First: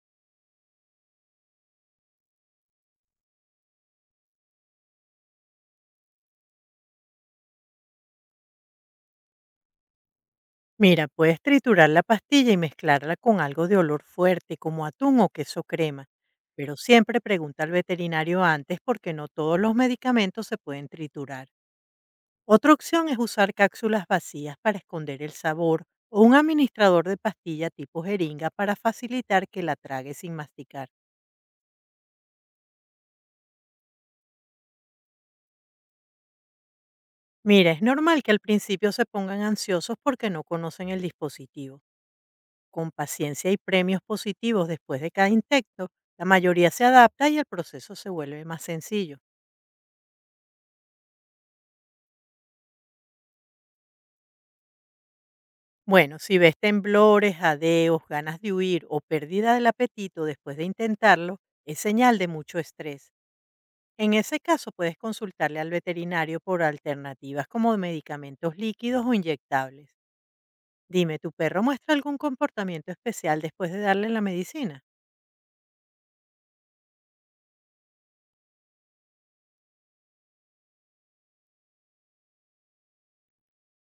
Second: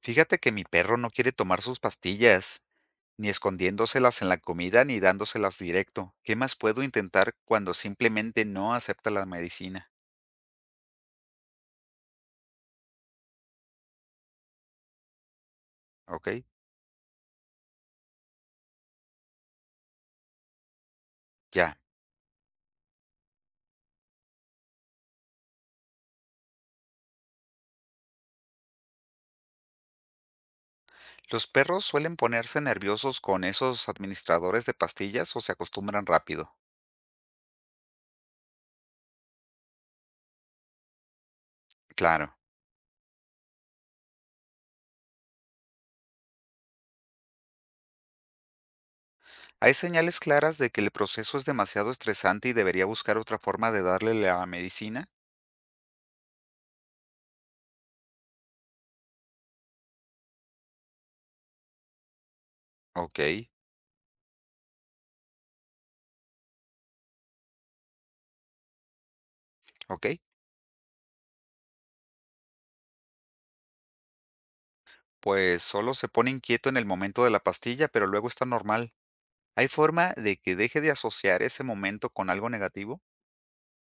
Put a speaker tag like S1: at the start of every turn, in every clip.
S1: Fíjate que mi perro no quiere tomar sus pastillas, ni escondiéndoselas en la comida ni dándoselas directo. ¿Qué más puedo intentar cuando simplemente no acepta la medicina?
S2: Mira, puedes triturar la pastilla y mezclarla con algo de olor fuerte, como atún o queso crema,
S1: ¿Ok?
S2: pero siempre pregunta al veterinario antes porque no todos los medicamentos se pueden triturar.
S1: Ya.
S2: Otra opción es usar cápsulas vacías para esconder el sabor o un administrador de pastilla tipo jeringa para facilitar que la trague sin masticar.
S1: Los perros suelen ponerse nerviosos con esos administradores de pastillas o se acostumbran rápido.
S2: Mira, es normal que al principio se pongan ansiosos porque no conocen el dispositivo.
S1: Claro.
S2: Con paciencia y premios positivos después de cada intento, la mayoría se adapta y el proceso se vuelve más sencillo.
S1: Hay señales claras de que el proceso es demasiado estresante y debería buscar otra forma de darle la medicina.
S2: Bueno, si ves temblores, jadeos, ganas de huir o pérdida del apetito después de intentarlo, es señal de mucho estrés.
S1: Ok,
S2: En ese caso puedes consultarle al veterinario por alternativas como medicamentos líquidos o inyectables.
S1: ok.
S2: Dime, ¿tu perro muestra algún comportamiento especial después de darle la medicina?
S1: Pues solo se pone inquieto en el momento de la pastilla, pero luego está normal. ¿Hay forma de que deje de asociar ese momento con algo negativo?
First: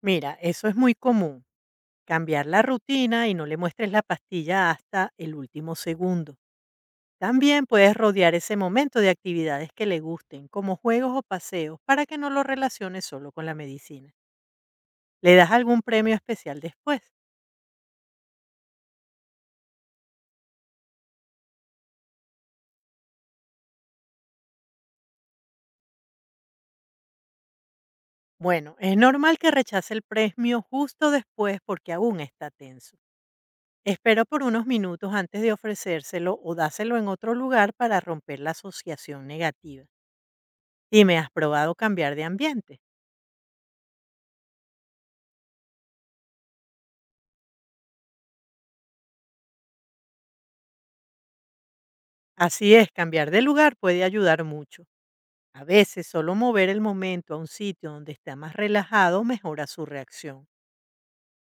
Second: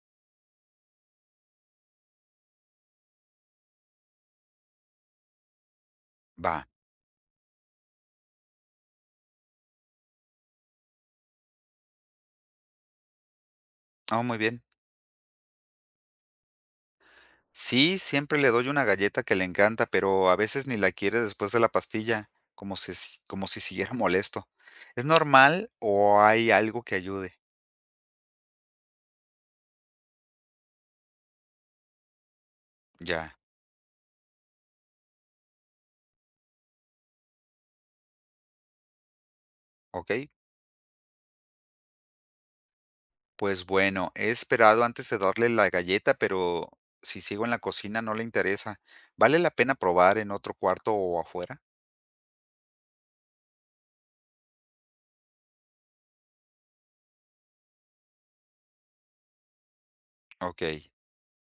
S2: Mira, eso es muy común. Cambiar la rutina y no le muestres la pastilla hasta el último segundo.
S1: Va.
S2: También puedes rodear ese momento de actividades que le gusten, como juegos o paseos, para que no lo relaciones solo con la medicina.
S1: Ah, muy bien.
S2: ¿Le das algún premio especial después?
S1: Sí, siempre le doy una galleta que le encanta, pero a veces ni la quiere después de la pastilla, como si siguiera molesto. ¿Es normal o hay algo que ayude?
S2: Bueno, es normal que rechace el premio justo después porque aún está tenso.
S1: Ya,
S2: Espera por unos minutos antes de ofrecérselo o dáselo en otro lugar para romper la asociación negativa.
S1: ok.
S2: ¿Y me ¿Has probado cambiar de ambiente?
S1: Pues bueno, he esperado antes de darle la galleta, pero si sigo en la cocina no le interesa. ¿Vale la pena probar en otro cuarto o afuera?
S2: Así es, cambiar de lugar puede ayudar mucho. A veces solo mover el momento a un sitio donde está más relajado mejora su reacción.
S1: Ok.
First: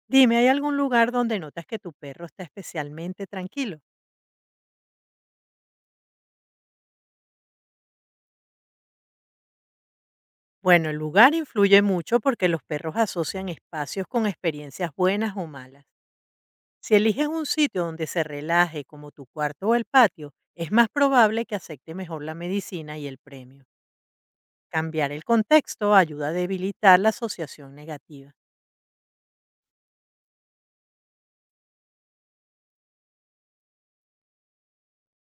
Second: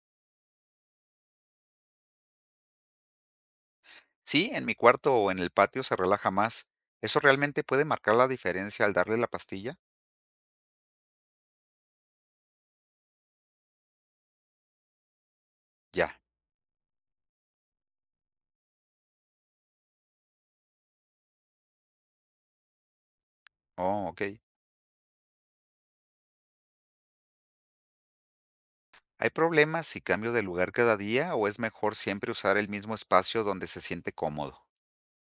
S2: Dime, ¿hay algún lugar donde notas que tu perro está especialmente tranquilo?
S1: Sí, en mi cuarto o en el patio se relaja más. ¿Eso realmente puede marcar la diferencia al darle la pastilla?
S2: Bueno, el lugar influye mucho porque los perros asocian espacios con experiencias buenas o malas.
S1: Ya.
S2: Si eliges un sitio donde se relaje, como tu cuarto o el patio, es más probable que acepte mejor la medicina y el premio.
S1: Oh, ok.
S2: Cambiar el contexto ayuda a debilitar la asociación negativa.
S1: ¿Hay problemas si cambio de lugar cada día o es mejor siempre usar el mismo espacio donde se siente cómodo?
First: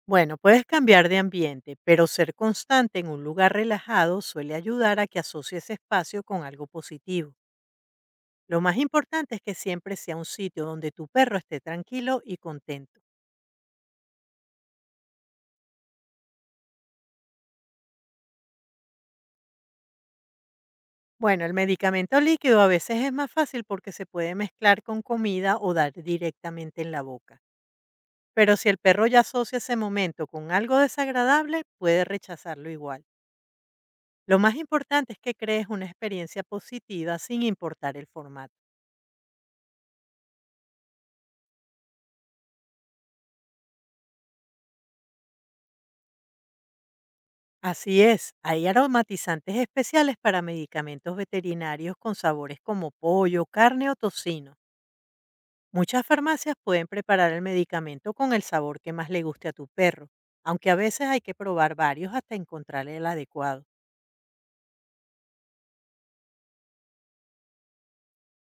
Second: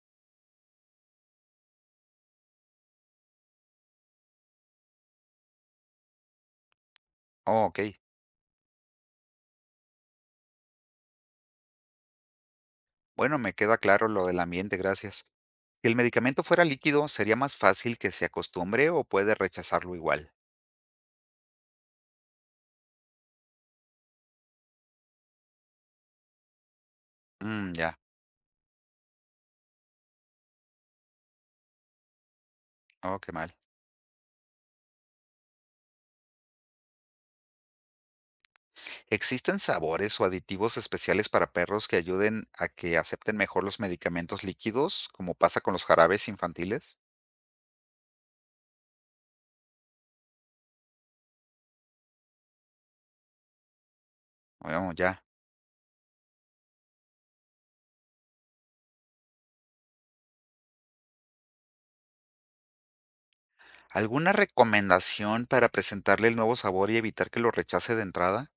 S2: Bueno, puedes cambiar de ambiente, pero ser constante en un lugar relajado suele ayudar a que asocie ese espacio con algo positivo.
S1: Oh, ok.
S2: Lo más importante es que siempre sea un sitio donde tu perro esté tranquilo y contento.
S1: Bueno, me queda claro lo del ambiente, gracias. Si el medicamento fuera líquido, ¿sería más fácil que se acostumbre o puede rechazarlo igual?
S2: Bueno, el medicamento líquido a veces es más fácil porque se puede mezclar con comida o dar directamente en la boca.
S1: Mm, ya.
S2: Pero si el perro ya asocia ese momento con algo desagradable, puede rechazarlo igual.
S1: Oh, qué mal.
S2: Lo más importante es que crees una experiencia positiva sin importar el formato.
S1: ¿Existen sabores o aditivos especiales para perros que ayuden a que acepten mejor los medicamentos líquidos, como pasa con los jarabes infantiles?
S2: Así es, hay aromatizantes especiales para medicamentos veterinarios con sabores como pollo, carne o tocino.
S1: Oh, ya.
S2: Muchas farmacias pueden preparar el medicamento con el sabor que más le guste a tu perro, aunque a veces hay que probar varios hasta encontrar el adecuado.
S1: ¿Alguna recomendación para presentarle el nuevo sabor y evitar que lo rechace de entrada?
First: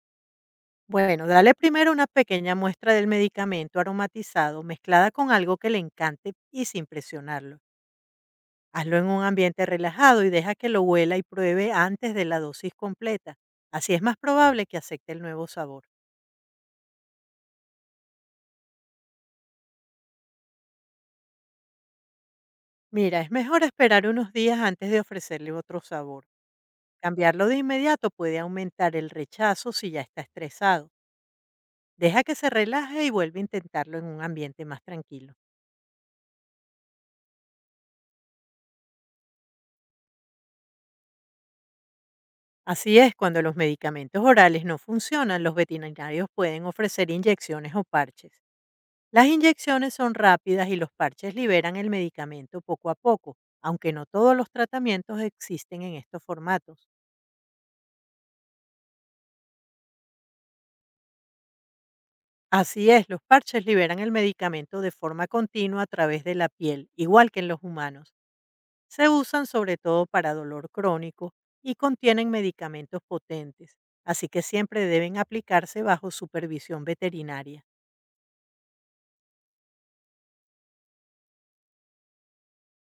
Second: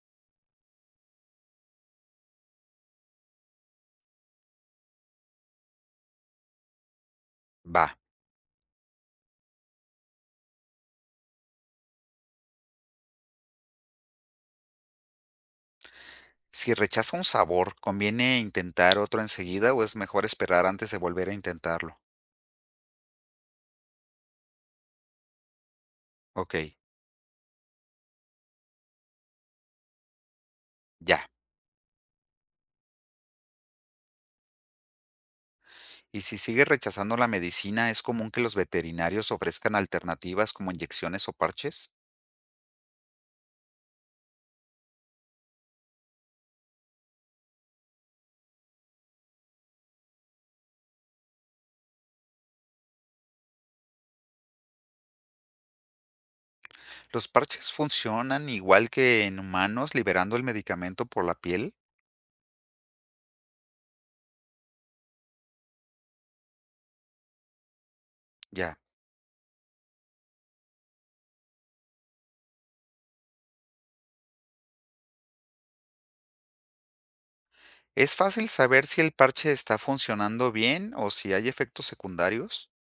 S2: Bueno, dale primero una pequeña muestra del medicamento aromatizado mezclada con algo que le encante y sin presionarlo.
S1: Va.
S2: Hazlo en un ambiente relajado y deja que lo huela y pruebe antes de la dosis completa. Así es más probable que acepte el nuevo sabor.
S1: Si rechaza un sabor, ¿conviene intentar otro enseguida o es mejor esperar antes de volver a intentarlo?
S2: Mira, es mejor esperar unos días antes de ofrecerle otro sabor.
S1: Ok,
S2: Cambiarlo de inmediato puede aumentar el rechazo si ya está estresado.
S1: ya.
S2: Deja que se relaje y vuelve a intentarlo en un ambiente más tranquilo.
S1: Y si sigue rechazando la medicina, ¿es común que los veterinarios ofrezcan alternativas como inyecciones o parches?
S2: Así es, cuando los medicamentos orales no funcionan, los veterinarios pueden ofrecer inyecciones o parches. Las inyecciones son rápidas y los parches liberan el medicamento poco a poco, aunque no todos los tratamientos existen en estos formatos.
S1: ¿Los parches funcionan igual que en humanos liberando el medicamento por la piel?
S2: Así es, los parches liberan el medicamento de forma continua a través de la piel, igual que en los humanos.
S1: Ya.
S2: Se usan sobre todo para dolor crónico y contienen medicamentos potentes, así que siempre deben aplicarse bajo supervisión veterinaria.
S1: ¿Es fácil saber si el parche está funcionando bien o si hay efectos secundarios?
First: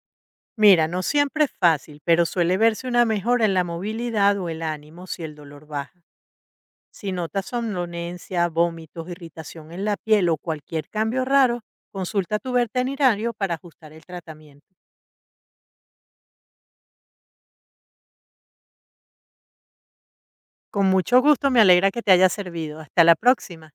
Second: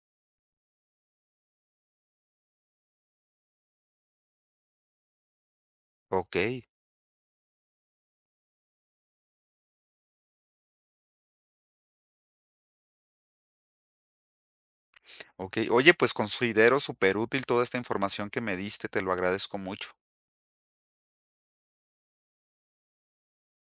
S2: Mira, no siempre es fácil, pero suele verse una mejora en la movilidad o el ánimo si el dolor baja.
S1: Ok,
S2: Si notas somnolencia, vómitos, irritación en la piel o cualquier cambio raro, consulta a tu veterinario para ajustar el tratamiento.
S1: ok. Oye, pues considero súper útil toda esta información que me diste, te lo agradezco mucho.
S2: Con mucho gusto, me alegra que te haya servido. Hasta la próxima.